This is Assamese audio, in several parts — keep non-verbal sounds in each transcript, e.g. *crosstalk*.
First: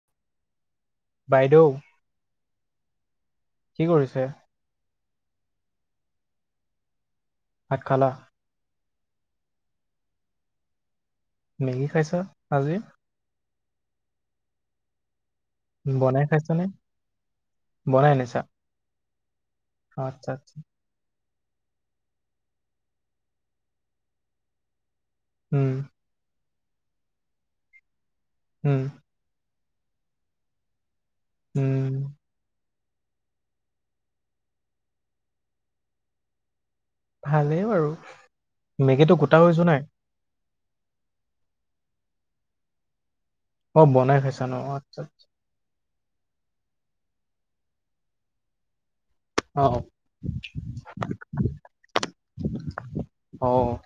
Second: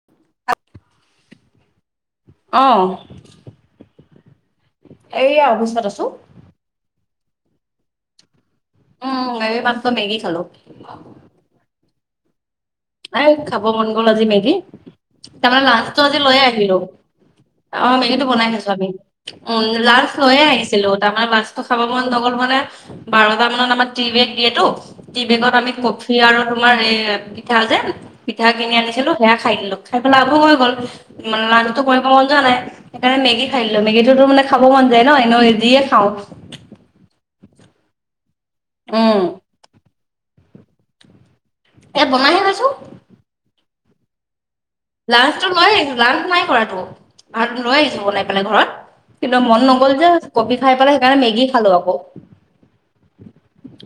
*inaudible* বাইদেউ অ', কি কৰিছে? এইয়া অৱস্থাত আছোঁ। ভাত খালা? উম, এই মাত্ৰ মেগি খালো। মেগী খাইছা আজি? এই খাব মন গ'ল আজি মেগি তাৰমানে লাঞ্চটো আজি বনাই লৈয়ে খাইছানে? আহিলো। অ', মেগীটো বনাই আনিছো আমি উম লাষ্ট আচ্ছা লৈয়ে আচ্ছা। আহিছিলো ডাঙৰ মাছ খাব মন ন গ'ল মানে বাৰটা মানত আমাৰ টি বেগ দিয়ে টো টি বেগত উম, আমি ক সেয়া আৰু তোমাৰ এই পিঠা যে পিঠা কিনি উম, আনিছিলো সেয়া খাই দিলো খাই পেলাই আকৌ হৈ গ'ল। ইমান লান্সটো কৰিব উম। মন যোৱা নাই। সেইকাৰণে মেগি খাই দিলো মেগীটোতো মানে খাব মন যায় ন এনেও জিয়ে খাওঁ। ভালেই বাৰু উম, মেগীটো গোটা কৰিছোঁ নাই? এয়া বনাই হে আছোঁ। অ', বনাই খাইছা ন আচ্ছা। লাঞ্চটো লৈ আহিছো লাস নাই কৰাটো ভাত লৈ আহিছো বনাই পেলাই ঘৰত। কিন্তু মন আচ্ছা। নগ'ল যে কবি খাই পেলাই সেইকাৰণে মেগী খালো আকৌ। অ'।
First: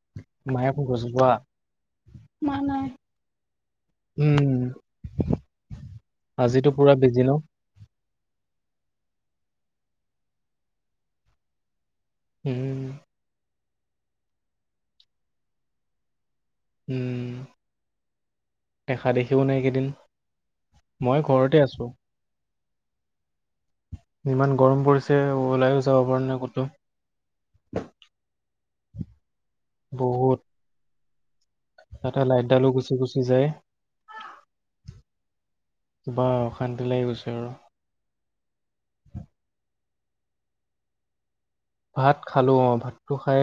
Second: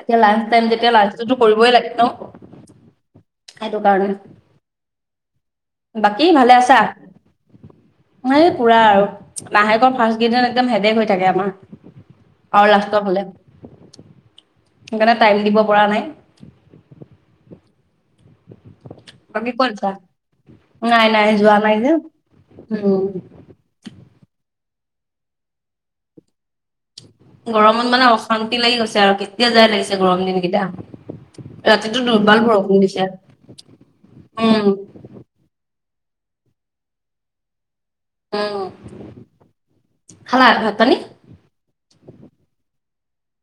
এতিয়া লাঞ্চ টাইম মায়ে ফোন তেতিয়া কৰিছিল যোৱা। লাঞ্চো কৰিবই লাগে ন। মা নাই। সেইটো কাৰণে উম, বাকী ভালে আজিতো আছা? পুৰা বিজি ন? ই পুৰা আৰু মাহেকৰ ফাৰ্ষ্ট কেইদ একদম হেদে হৈ থাকে আমাৰ। আৰু উম, লাষ্টৰ ফালে সেইকাৰণে টাইম দিব পৰা নাই। উম। দেখা দেখিও বাকী নাই ক'ত কেইদিন যা নাই মই নাই যোৱা ঘৰতে নাই যে আছো। উম। ইমান গৰম পৰিছে ওলাইো যাব পৰা নাই ক'তো। গৰমত মানে অশান্তি লাগি গৈছে আৰু কেতিয়া যাই লাগিছে গৰম বহুত। দিন কেইটা। ৰাতিটো তাতে দু্বাল লাইটডালো বৰষুণ গুচি দিছে গুচি যায়। উম। কিবা অশান্তি লাগি গৈছে আৰু। উম, খালা ভাত পানী? ভাত খালো অ' ভাতটো খাই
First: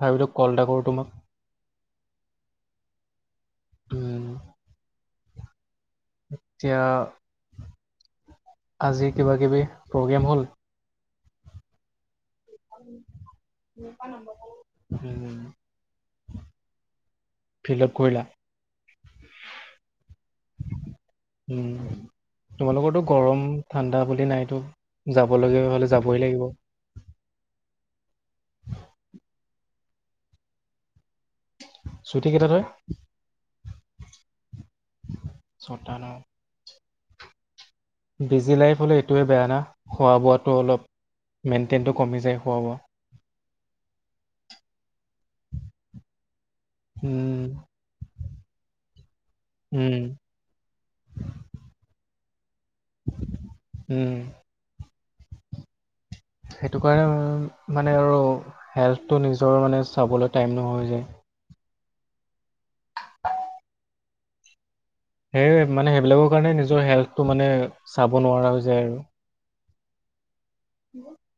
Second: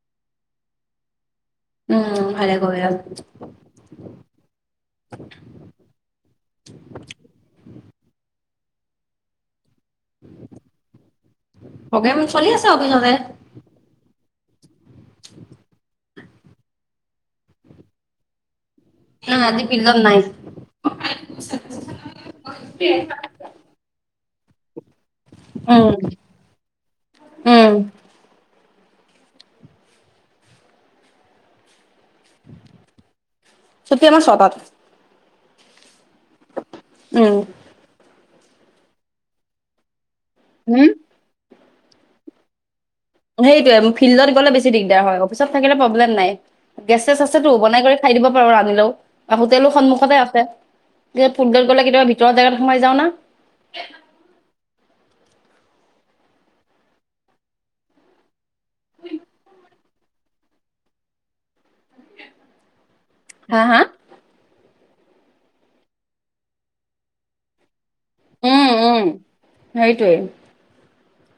ভাবিলো কল এটা কৰো তোমাক। উম, ভালে কৰিলা। উম, এতিয়া আজি কিবা কিবি প্ৰগ্ৰেম হ'ল? প্ৰগ্ৰেম চলি আছে অফিচতে। *inaudible* ফিল্ডত কৰিলা। না আজি ফিল্ডত নাই উম, তোমালোকৰটো গৰম ঠাণ্ডা বুলি নাইতো যাবলগীয়া উম হ'লে যাবই লাগিব। উম। *inaudible* ছুটি কেইটাত হয়? ছুটি আমাৰ ছটাত ছয়টা উম। বিজি লাইফ হ'লে এইটোৱে বেয়া না খোৱা বোৱাটো হুম অলপ মেইনটেইনটো কমি যায় খোৱা বোৱা। সেইটোৱয়ে ফিল্ডত গ'লে বেছি দিগদাৰ হয় অফিচত থাকিলে প্ৰব্লেম নাই। গেছে চেচ উম, আছেতো বনাই কৰি খাই দিব পাৰো ৰান্ধিলেও হোটেলো উম, সন্মুখতে আছে। ফিল্ডত গ'লে কেতিয়াবা ভিতৰোৱা জেগাত সোমাই যাওঁ না। উম। সেইটো কাৰণে উম মানে আৰু হেল্থটো নিজৰ মানে চাবলৈ টাইম নহয় গে। *inaudible* হা হা? সেইয় মানে সেইবিলাকৰ কাৰণে নিজৰ হেল্থটো মানে চাব নোৱাৰা হৈ যায় আৰু। সেইটোৱেই। *unintelligible*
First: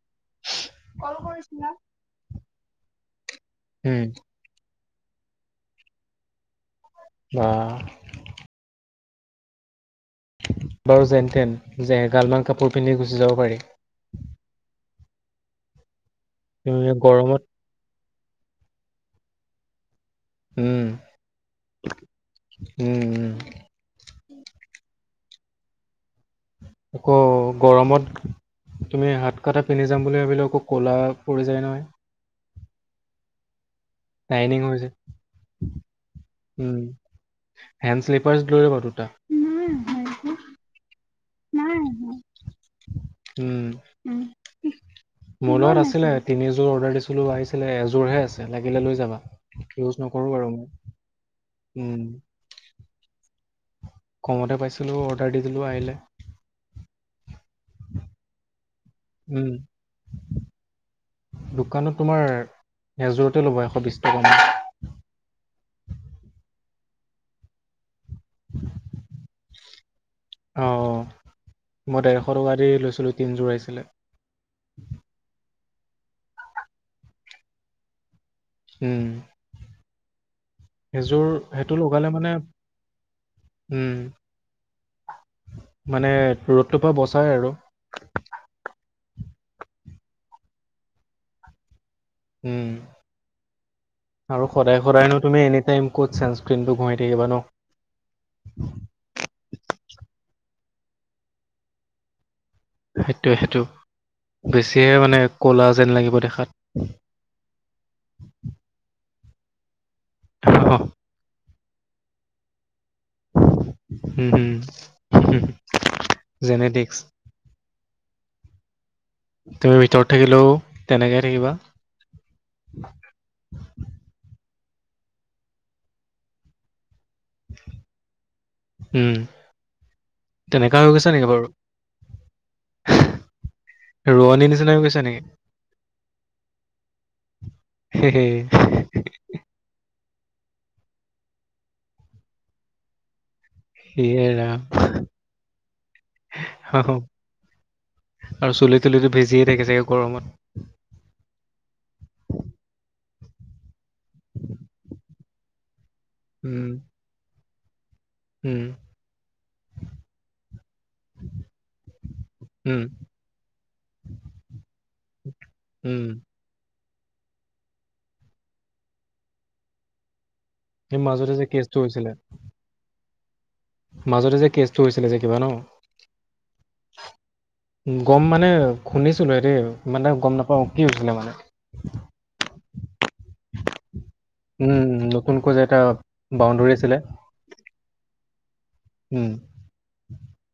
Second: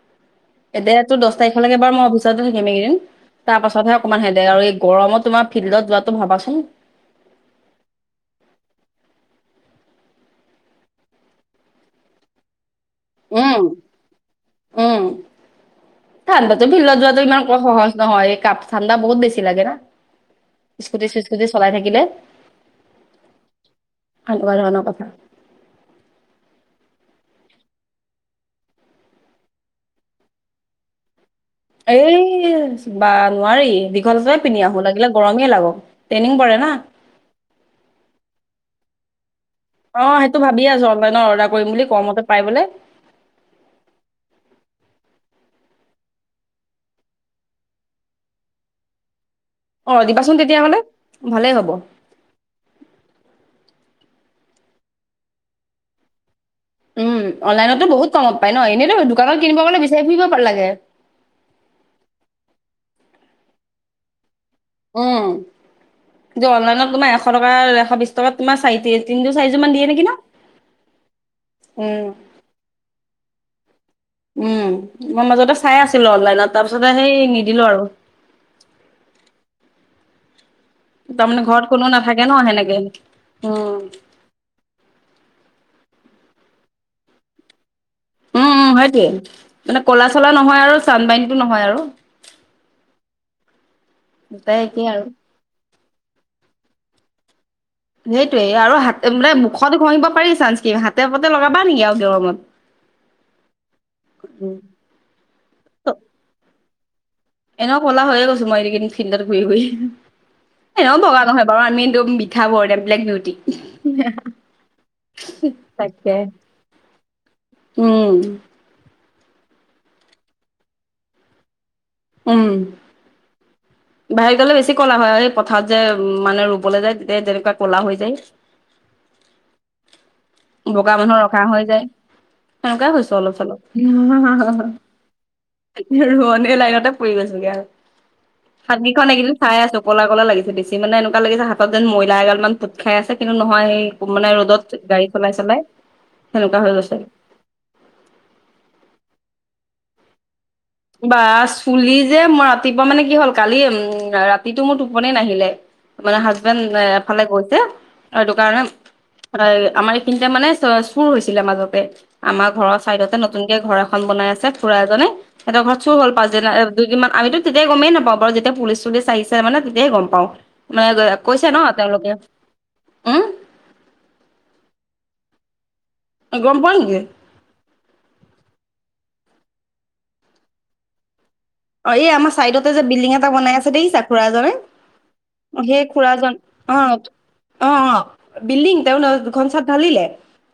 এতিয়া তো দছ তাৰিখলৈকে বাৰু মই অফিচতে থাকিম এই কেইদিন তাৰ পাছতহে উম, অকনমান হে আৰু এই গৰমত তোমাৰ ফিল্ডত যোৱাতটো ভাবাছোন। বা বাৰু যেনতেন যে এগালমান কাপোৰ পিন্ধি গুচি যাব পাৰি। উম উম, ঠাণ্ডাটো তুমি ফিল্ডত যোৱাটো গৰমত ইমান ক সহজ নহয় এই কাম। ঠাণ্ডা বহুত বেছি লাগে না উম, স্কুটি চিচস্কুটি চলাই থাকিলে। উম, উম। কালুৱা ধৰণৰ কথা। আকৌ গৰমত তুমি হাত কটা পিন্ধি যাম বুলি ভাবিলোঁ। আকৌ ক'লা পৰি যায় নহয়। এই বা নোৱাৰি দীঘল জোৰে টাইনিং পিন্ধি হৈ আহো, যায়। লাগিলে গৰমেই লাগক ট্ৰেইনিং পৰে না। উম, হেণ্ড শ্লিপাৰছ লৈ আহিব দুটা *unintelligible* অ' সেইটো ভাবিয়ে আছোঁ অনলাইনত অৰ্ডাৰ কৰিম বুলি কমতে পাই বোলে। উম, উম। মোৰ লগত আছিলে তিনিযোৰ অৰ্ডাৰ দিছিলোঁ আহিছিলে এযোৰহে আছে লাগিলে লৈ যাবা। অ ইউজ নকৰোঁ দিবাচোন বাৰু তেতিয়াহ'লে ভালেই হ'ব মই উম। কমতে পাইছিলোঁ অৰ্ডাৰ দি দিলোঁ আহিলে। উম, অনলাইনতো বহুত কমত পাই ন এনেইতো দোকানত উম, কিনিব গ'লে বিচাৰি ফুৰিব লাগে। দোকানত তোমাৰ এযোৰতে ল'বা এশ বিশ টকামান। উম, অনলাইনত তোমাৰ এশ টকা, এশ বিশ তলত তোমাৰ চাৰি তিনি যো মান দিয়ে নেকি ন। অ' মই উম ডেৰশ টকা দি লৈছিলোঁ। তিনিযোৰ আহিছিলে। উম, মই মাজতে চাই আছিলোঁ, অনলাইনত তাৰপিছতে সেই নিদিলোঁ আৰু। উম। এইযোৰ তাৰমানে ঘৰত সেইটো কোনো লগালে নাথাকে ন মানে সেনেকে। উম। মানে ৰ'দটোৰ পৰা বচাই আৰু উম, উম, সেইটোৱে মানে ক'লা চলা নহয় আৰু চান্বাননীতটো নহয় আৰু। উম, আৰু দুটাই সদায় একেই আৰু সদায়নো তুমি এনিটাইম ক'ত ছেনেস্কণটো ঘহি থাকিবা ন। সেইটোয়ে আৰু হাতে মানে মুখত ঘঁহিব পাৰি চানঞ্চ হাতে পাতে লগাবা নেকি আৰু গৰমত। হেইটো হেইটো বেছি মানে ক'লা যেন লাগিব দেখাত। এনেও কলা য়ে হৈয়ে গৈছো মই এই কেইদিন ফিল্ডত ঘূৰি ঘূৰি এনেও বগা নহয় বাৰু। আমি একদম মিঠা বৰণীয়া বিলেক বিউটি। উম, হুম। তাকে জেনেটিক্স উম। তুমি ভিতৰত থাকিলেও তেনেকৈ থাকিবা। উম। বাহিৰত গ'লে বেছি ক'লা হয়। এই পথাৰত যে মানে ৰুবলৈ যায়। দে যেনেকুৱা ক'লা হৈ যায়। উম। তেনেকা হৈ বগা গৈছা মানুহ নেকি ৰঙা বাৰু হৈ যায়, সেনেকুৱাই হৈছো অলপ চলপ। ৰুৱনি নিচিনা হৈ গৈছা নেকি? ৰুৱনি লাইনতে পৰি গৈছোঁ গৈ আৰু। হে, হে হাতকেইখন এইকেইদিন চাই আছোঁ। ক'লা ক'লা লাগিছে, বেছি মানে এনেকুৱা লাগিছে হাতত যেন মইলাএগাল মান পোট খাই আছে। কিন্তু, নহয় সেই ইয়ে মানে ৰাম। ৰ'দত গাড়ী চলাই চলাই সেনেকুৱা হৈ গৈছে।। আৰু চুলি টুলিটো ভিজিয়ে থাকে চাগে গৰমত। বা চুলি যে মোৰ ৰাতিপুৱা মানে কি হ'ল কালি উম, ৰাতিটো মোৰ টোপনি নাহিলে। মানে উম, হাজবেণ্ড এফালে গৈছে, সেইটো উম, কাৰণে। মানে আমাৰ এইখিনিতে মানে চ চুৰ হৈছিলে মাজতে। আমাৰ ঘৰৰ উম, চাইদতে নতুনকে ঘৰ এখন বনাই আছে খুৰা এজনে সিহঁতৰ ঘৰত চুৰ উম। হ'ল, পাঁচ যে দুইদিনমান আমিতো তেতিয়া গমেই নাপাওঁ বাৰু যেতিয়া পুলিচ চুলিচ আহিছে মানে তেতিয়াই গ'ম পাওঁ। এই মানে মাজতে যে কৈছে ন কেচটো তেওঁলোকে, হৈছিলে, উম। মাজতে যে কেচটো হৈছিলে যে কিবা ন। অ' গ'ম পোৱা নেকি? গ'ম মানে শুনিছিলো হে দ ইমান এটা গ'ম নাপাওঁ কি হৈছিলে মানে। অ' এই আমাৰ ছাইডতে যে বিল্ডিং এটা বনাই আছে দেখিছা। খুৰা জনে উম, নতুনকৈ যে এটা সেই খুৰাজন বাউণ্ডৰী আছিলে। অ'। অ' অ' বিল্ডিং তেওঁ উম, দুখন চাট ঢালিলে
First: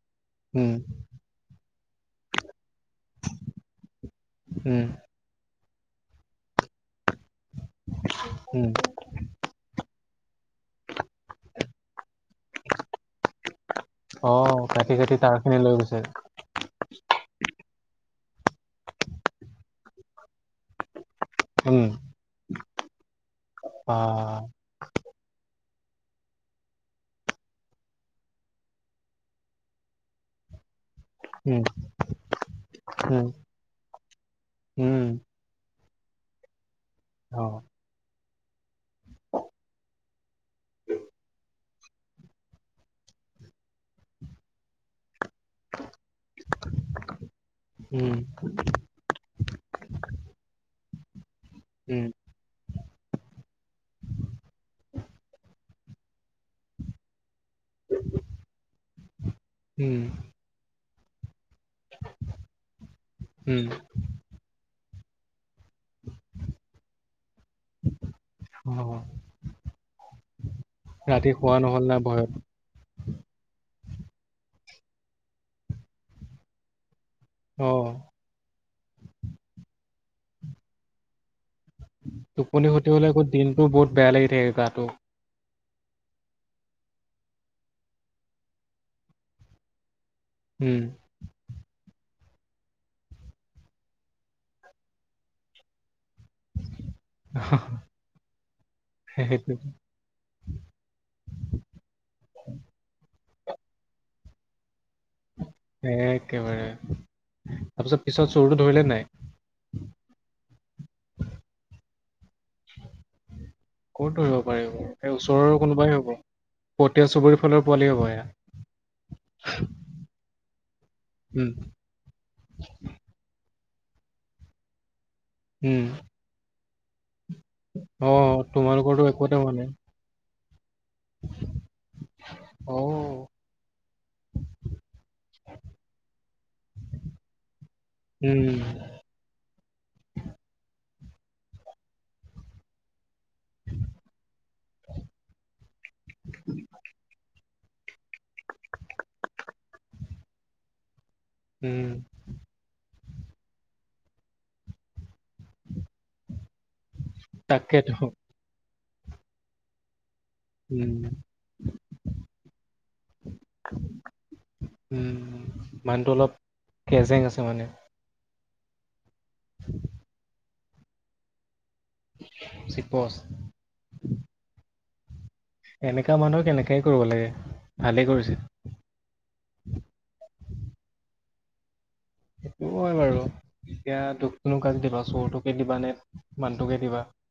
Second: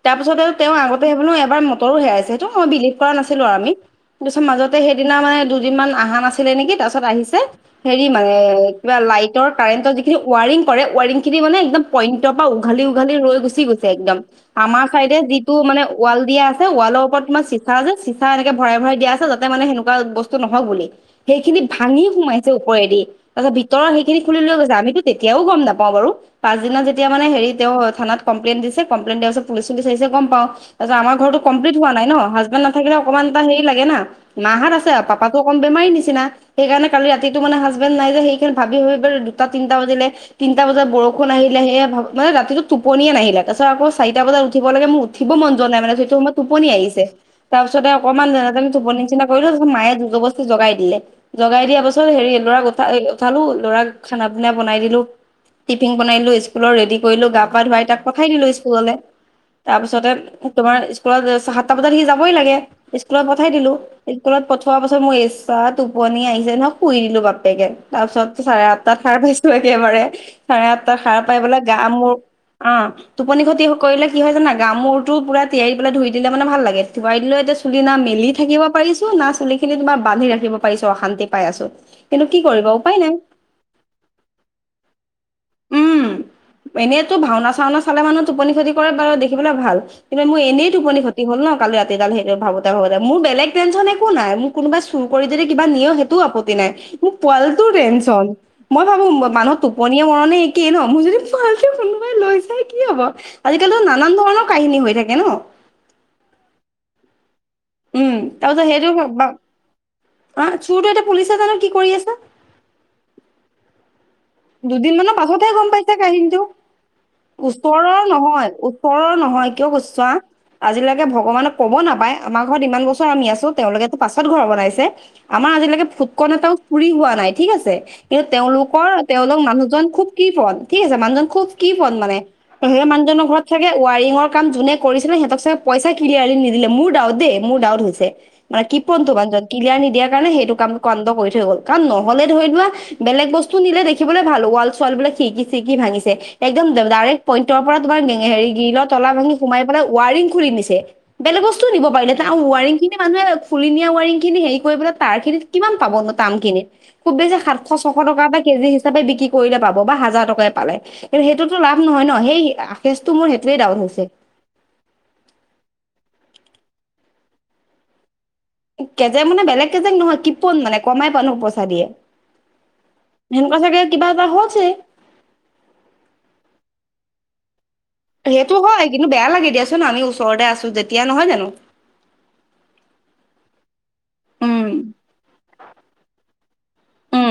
তাৰ পিছতে উম, তেওঁ আগতে বো এবাৰ মটৰো হেৰাইছে সেইটো মই বিলিভ কৰা নাছিলো আৰু আমি, তাৰ পিছত মাজতে উম, সেইদিনা মানে দুদিন মান অহা নাছিলে নেকি? তাৰপাছত আহিছে। হেৰি মানে উম। কিবা লাইটৰ কাৰেণ্টৰ যিখিনি ৱাৰিং কৰে ৱাৰিং খিনি মানে একদম পইণ্টৰ পৰা উঘালি উঘালি ৰৈ গুচি গৈছে, একদম অ' আমাৰ কাটি কাটি চাইডে যিটো তাঁৰখিনি লৈ মানে গৈছে। ৱাল দিয়া আছে ৱালৰ ওপৰত তোমাৰ চিচা আছে যে চিচা এনেকে ভৰাই ভৰাই দিয়া আছে যাতে মানে সেনেকুৱা বস্তু নহওঁক বুলি। সেইখিনি উম, ভাঙি সোমাইছে ওপৰেদি তাৰ পিছ ভিতৰৰ বা সেইখিনি খুলি লৈ গৈছে আমিতো এতিয়াও গম নাপাওঁ বাৰু। পাচদিনা যেতিয়া মানে হেৰি তেওঁ থানাত পাঁচদিনত মানে সেই হেৰি তেওঁ থানাৰ কমপ্লেইন দিছে কমপ্লেইন দিয়াৰ পাছত পুলিচ পুলিচ আহিছে গম পওঁ, তাৰপাছত আমাক ঘৰটো উম, কমপ্লিট হোৱা নাই ন হাজবেণ্ড নাথাকিলে অকমান উম, এটা হেৰি লাগে না, মাহাত আছে উম, পাপ ত অকন বেমাৰী নিচিনা সেইকাৰণে কালি ৰাতিটো মানে অ', হাজবেণ্ড নাই যে সেইখিনি ভাবি ভাবি ইবাৰ দুটা তিনিটা বাজিলে তিনিটা বজাত বৰষুণ আহিলে সেয়া মানে ৰাতিটো টোপনিয়ে নাহিলে, তাৰপিছত আকৌ চাৰিটা বজাত উঠিব লাগে মোৰ উথিব মন যোৱা নাই মানে সেইটো সময়ত টোপনি আহিছে, তাৰ পিছতে উম, অকনমান টোপনি নিচিনা কৰিলো মায়ে জবৰদস্তি জগাই দিলে জগাই দিয়া পাছত উম, হেৰি ল'ৰা উ উঠালো ল'ৰা খানা পিনা বনাই দিলো, টিফিন বনাই দিলো স্কুলৰ ৰেডি কৰিলো গা গা ধুৱাই তাক পঠাই দিলো স্কুললে, তাৰ পিছ উম, তোমাৰ স্কুলত তাৰ পাছত সি যাবই লাগে স্কুলত পঠাই উম, দিলো স্কুলত পঠোৱা পাছত, মই এইচাত টোপনি আহিছে ন শুই দিলো বাপেকে তাৰ পিছত চাৰে অ'। আঠটাত সাৰ পাইছো একেবাৰে। চাৰে আঠটা সাৰ ৰাতি পাই শুৱা বেলেগ গা নহ'ল না মোৰ ভয়ত। অ' টোপনি ক্ষতি কৰিলে কি হয় জানা গামোৰটো পুৰা তিয়াৰি পেলাই ধুই দিলে মানে ভাল লাগে ধুৱাই লৈ চুলি অ'। না মেলি থাকিব পাৰিছো না চুলি খিনি তোমাৰ বান্ধি ৰাখিব পাৰিছো অশান্তিত। পাই আছো, কিন্তু কি কৰিব উপায় নাই। দিনতটো বহুত বেয়া লাগি থাকে গাটো। উম, এনেইতো ভাওনা চাওনা চালে মানুহ টোপনি ক্ষতি কৰে বাৰু দেখিবলৈ ভাল কিন্ত মই এনে উম, টোপনি ক্ষতি। তি হ'ল ন কালি ৰাতি *unintelligible* সেইটো ভাৱতে ভাৱতে মোৰ বেলেগ তেঞ্চন একো নাই মোক কোনোবা চুৰ কৰি যদি কিবা নিয়ে, সেই টো আপত্তি নাই মোক পোৱালিটোৰ টেনচন মই ভাবো সেইটো মানুহৰ টোপনি মৰণে একেই নহ, মোৰ যদি পোৱালিটো কোনোবাই লৈ যায় ই কি হ'ব? আজিকালি নানান ধৰণৰ কাহিনী হৈ থাকে ন। এ একেবাৰে তাৰপিছত উম পিছত তাৰপিছত চৰটো ধৰিলে সেইটো নাই? অ' চুৰটো এতিয়া পুলিচে জানো কি কৰি আছে। *unintelligible* দুদিন মানৰ পাছতহে ওচৰৰ গম কোনোবাই পাইছে হ'ব, কাহিনীটো। পতিয়া চুবুৰীৰ ফালৰ ওচৰৰ পোৱালি হ'ব এয়া। নহয় ওচৰৰ নহয় কিয় কৈছোঁ চোৱা আজিলৈকে উম, ভগৱানক ক'ব নাপায় আমাৰ ঘৰত ইমান বস্তু আমি আছো তেওঁলোকেতো পাছত ঘৰ বনাইছে, আমাৰ উম, আজিলৈকে ফুটকন এটাও চুৰি হোৱা নাই। ঠিক আছে, কিন্তু অ', তেওঁলোকৰ তোমালোকৰতো একোতে তেওঁলোক হোৱা নাই। মানুহজন খুব কৃপণ ঠিক আছে মানুহজন খুব কৃপণ মানে। সেই অ', মানুহজনৰ ঘৰত চাগে ৱায়াৰিঙৰ কাম যোনে কৰিছিলে, সিহঁতক চাগে পইচা ক্লিয়াৰলি নিদিলে মোৰ দাওত দেই। মোৰ ডাউট হৈছে। উম। *unintelligible* বানজন ক্লিয়াৰ নিদিয়াৰ কাৰণে সেইটো কাম কন্দ কৰি থৈ গ'ল, কাৰণ নহ'লে ধৰি লোৱা বেলেগ বস্তু নিলে দেখিবলৈ ভাল ৱাল ছোৱাল বিলাক শিৰকি চিৰকি ভাঙিছে একদম ডাইৰেক্ট পইণ্ট তাৰপৰা তোমাৰ হেৰি গিলৰ তলা ভাঙি, সোমাই পেলাই ৱাৰিং খুলি নিছে, বেলেগ বস্তও উম, নিব পাৰিলে ৱাৰিংখিনি মানুহে খুলি নিয়া ৱাৰিংখিনি হেৰি কৰি পেলাই তাৰখিনিত কিমান পাবনো তামখিনিত। খুব বেছি সাতশ, ছশ তাকেতো। টকা এটা কেজি হিচাপে বিক্ৰী কৰিলে পাব বা হাজাৰ টকা পালে উম, কিন্তু সেইটোতো লাভ নহয় ন' সেই আশেষটো মোৰ সেইটোৱে ডাউট হৈছে। উম, মানুহটো অলপ কেজেং আছে মানে। কেজেং মানে বেলেগ কেজেং নহয় ক্ৰিপুণ মানে কমাই পানো পইচা দিয়ে। চিপচ। সেনেকুৱা চাগে কিবা এটা হৈছে। এনেকা মানুহক এনেকাই কৰিব লাগে। ভালেই কৰিছে, সেইটো হয় কিন্তু বেয়া লাগে দিয়াচোন, আমি ওচৰতে আছোঁ যেতিয়া নহয় জানো। সেইটোও হয় বাৰু এতিয়া দুখনো উম কাক দিবা চোৰটোকে দিবা নে মানুহটোকে দিবা। উম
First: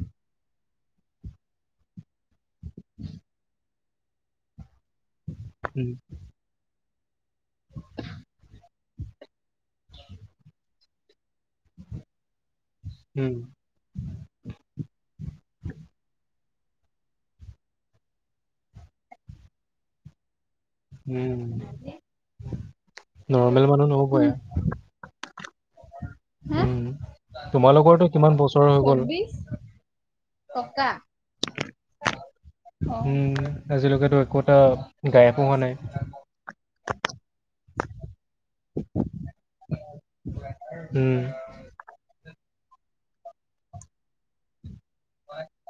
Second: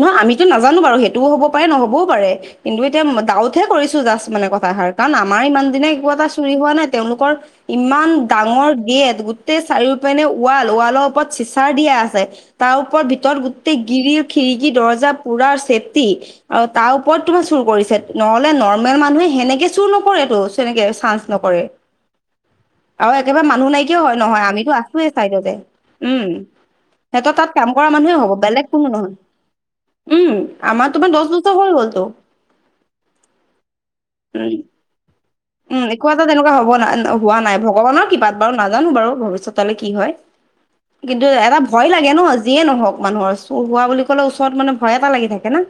নহয় আমিতো নাজানো বাৰু, সেইটোও হ'ব পাৰে নহ'বও পাৰে। কিন্তু এতিয়া ডাউটহে কৰিছোঁ জাষ্ট মানে কথাষাৰ। কাৰণ আমাৰ ইমান দিনে উম, একো এটা চুৰি হোৱা নাই, তেওঁলোকৰ ইমান ডাঙৰ গেট, গোটেই চাৰিওপিনে ৱাল, ৱালৰ ওপৰত চিচাৰ দিয়া আছে, তাৰ ওপৰত উম, ভিতৰত গোত টেই গিৰিল, খিৰিগি, দৰ্জা পোৰা চেপটি আৰু তাৰ ওপৰত তোমাৰ চুৰ কৰিছে নহ'লে নৰ্মেল মানুহে হেনেকে চুৰ নকৰেতো। তেনেকে চাঞ্চ উম, নকৰে। আৰু একেবাৰে নৰ্মেল মানুহ নাইকিয়া হয় নহবই নহয়, আমিতো আছোঁ। চাইডতে উম, উম, সিহঁতৰ তাত কাম কৰা তোমালোকৰতো মানুহে হ'ব, কিমান বছৰ বেলেগ হৈ কোনো গ'ল নহয়। উম, আমাৰ তোমাৰ দহ বছৰ হৈ গ'লতো। উম, আজিলৈকেতো একো উম এটা উম, একো এটা তেনেকুৱা হ'ব ন' হোৱা নাই ভগৱানৰ কিপাত বাৰু নাজানো বাৰু ভৱিষ্যতলৈ কি হয় উম, কিন্তু এটা ভয় লাগে ন' যিয়ে নহওক মানুহৰ চুৰ হোৱা বুলি ক'লে ওচৰত মানে ভয় এটা লাগি থাকে না।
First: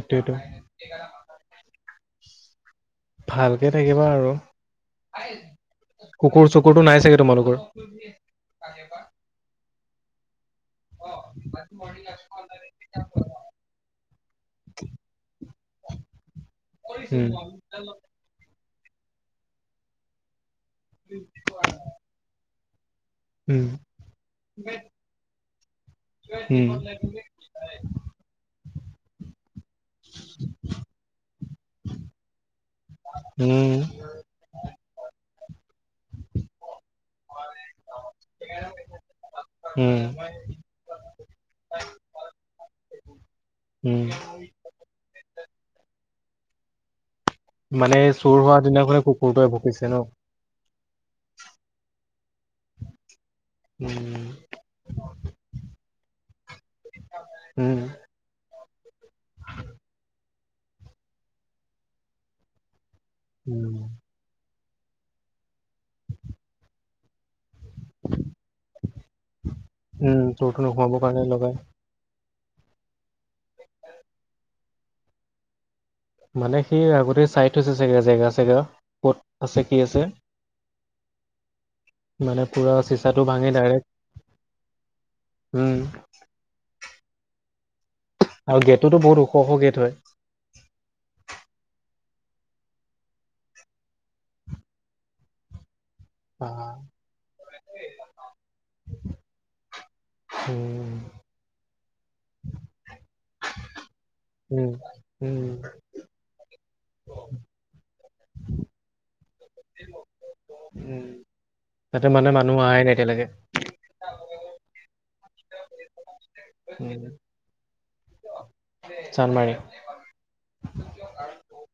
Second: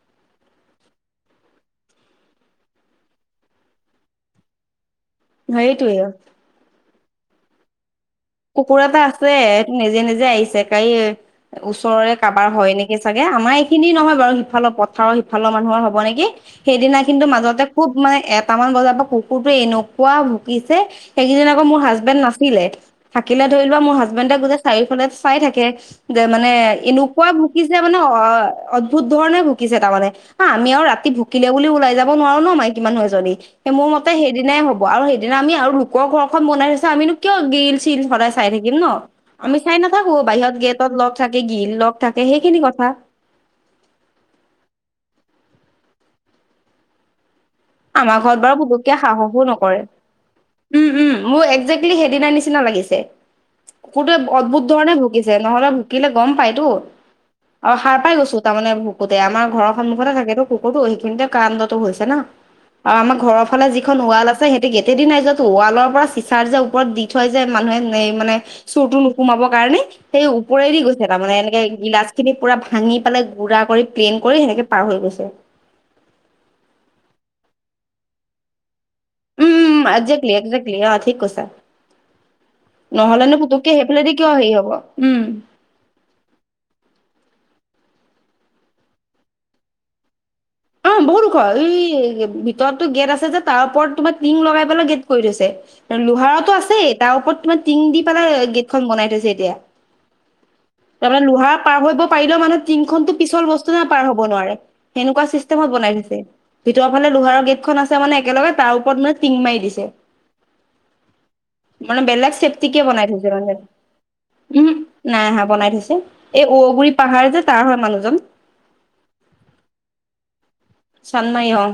এইটোৱেটো। ভালকে থাকিবা আৰু। সেইটোৱে কুকুৰ চোকুৰতো নাই চাগে তোমালোকৰ? কুকুৰ এটা আছে, সেইটো নিজে নিজে আহিছে, কাই ওচৰৰে কাবাৰ হয় নেকি চাগে, আমাৰ এইখিনি নহয় বাৰু সিফালৰ পথাৰৰ সিফালৰ মানুহৰ হ'ব নেকি। সেইদিনা কিন্তু উম, মাজতে খুব মানে এট টামান বজাৰপৰা কুকুৰটো এনেকুৱা ভুকিছে, সেইকেইজন আকৌ মোৰ হাজবেণ্ড নাছিলে। থাকিলে ধৰি উম, লোৱা মোৰ হাজবেণ্ডে গোটেই চাৰিওফালে চাই থাকে যে মানে উম, এনে কই ভুকিছে মানে অ-অদ্ভুত ধৰণে ভুকিছে তাৰমানে। আ, আমি আৰু ৰাতি ভুকিলে বুলিও ওলাই যাব নোৱাৰো ন' মাইকী মানুহ এজনি। উম, মোৰ মতে সেইদিনাই হ'ব আৰু সেইদিনা আমি আৰু লোকৰ ঘৰখন বনাই থৈছে, আমিনো কিয় গিৰিল চিল তিন সদাই চাই থাকিম ন'? আমি চাই উম, নাথাকো, বাহিৰত গেটত লগ থাকে, ঘিৰিল লগ থাকে সেইখিনি কথা। উম। মানে আমাৰ চুৰ ঘৰত হোৱা বাৰু বুবুক্কে দিনাখনে সাহসো কুকুৰটোৱে নকৰে। ভুকিছে ন? উম, উম, মোৰ একজেক্টলি সেইদিনা নিচিনা লাগিছে। উম, কুুকুৰটোৱে অদ্ভুত ধৰণে ভুকিছে নহ'লে ভুকিলে গম পাইতো, অ' উম, সাৰ পাই গৈছোঁ। তাৰমানে ভুকুতে আমাৰ ঘৰৰ সন্মুখতে থাকেতো কুকুৰটো সেইখিনিতে কানডটো হৈছে না। আৰু আমাৰ ঘৰৰফালে উম, যিখন ৱাল আছে সিহঁতি গেইটেদি নাই যোৱাটো, ৱালৰপৰা চিচাৰ যে ওপৰত দি থৈ যে মানুহে মানে চোৰটো নোসোমাবৰ কাৰণে উম, সেই চোৰটো ওপৰেদি নোসোমাবৰ গৈছে কাৰণে তাৰমানে লগাই এনেকে গিলাচ খিনি পুৰা ভাঙি পেলাই গুড়া কৰি, প্লেইন কৰি সেনেকে পাৰ হৈ গৈছে। মানে সি আগতে চাই থৈছে চাগে জেগা চেগা। ক'ত উম, আছে কি উম, আছে একজেক্লি একজেক্লি। অ' ঠিক কৈছা। মানে পুৰা চিচাটো নহ'লে নে ভাঙি পুতুককে ডাইৰেক্ট সেই পেলাইদি কিয় হেৰি হ'ব, উম, উম, আৰু গেটটোতো বহুত ওখ ওখ গেট হয়। অ, বহুত ওখ এই ভিতৰতো গেট আছে যে তাৰ ওপৰত তোমাৰ টিং লগাই পেলাই গেট কৰি থৈছে। বা লোহাৰতো আছে তাৰ ওপৰত তোমাৰ টিং দি পেলাই গেটখন বনাই থৈছে এতিয়া। উম, তাৰমানে লোহা পাৰ হব পাৰিলেও মানুহে টিনংখনতো পিছল বস্তু নে পাৰ হব নোৱাৰে উম সেনেকুৱা উম চিছ লাইন আছে, ভিতৰ ফালে লোহাৰ গেটখন আছে মানে একেলগে তাৰ ওপৰত মানেটিং মাৰি দিছে। উম মানে তাতে বেলেগ মানুহ চেফটিকে আহাই নাই বনাই এতিয়ালৈকে থৈছে মানে। উম, নাই অহা বনাই থৈছে, এই বৰগুৰি পাহাৰ যে তাৰ হয় মানুহজন। চানমাৰি? চানমাৰি অ,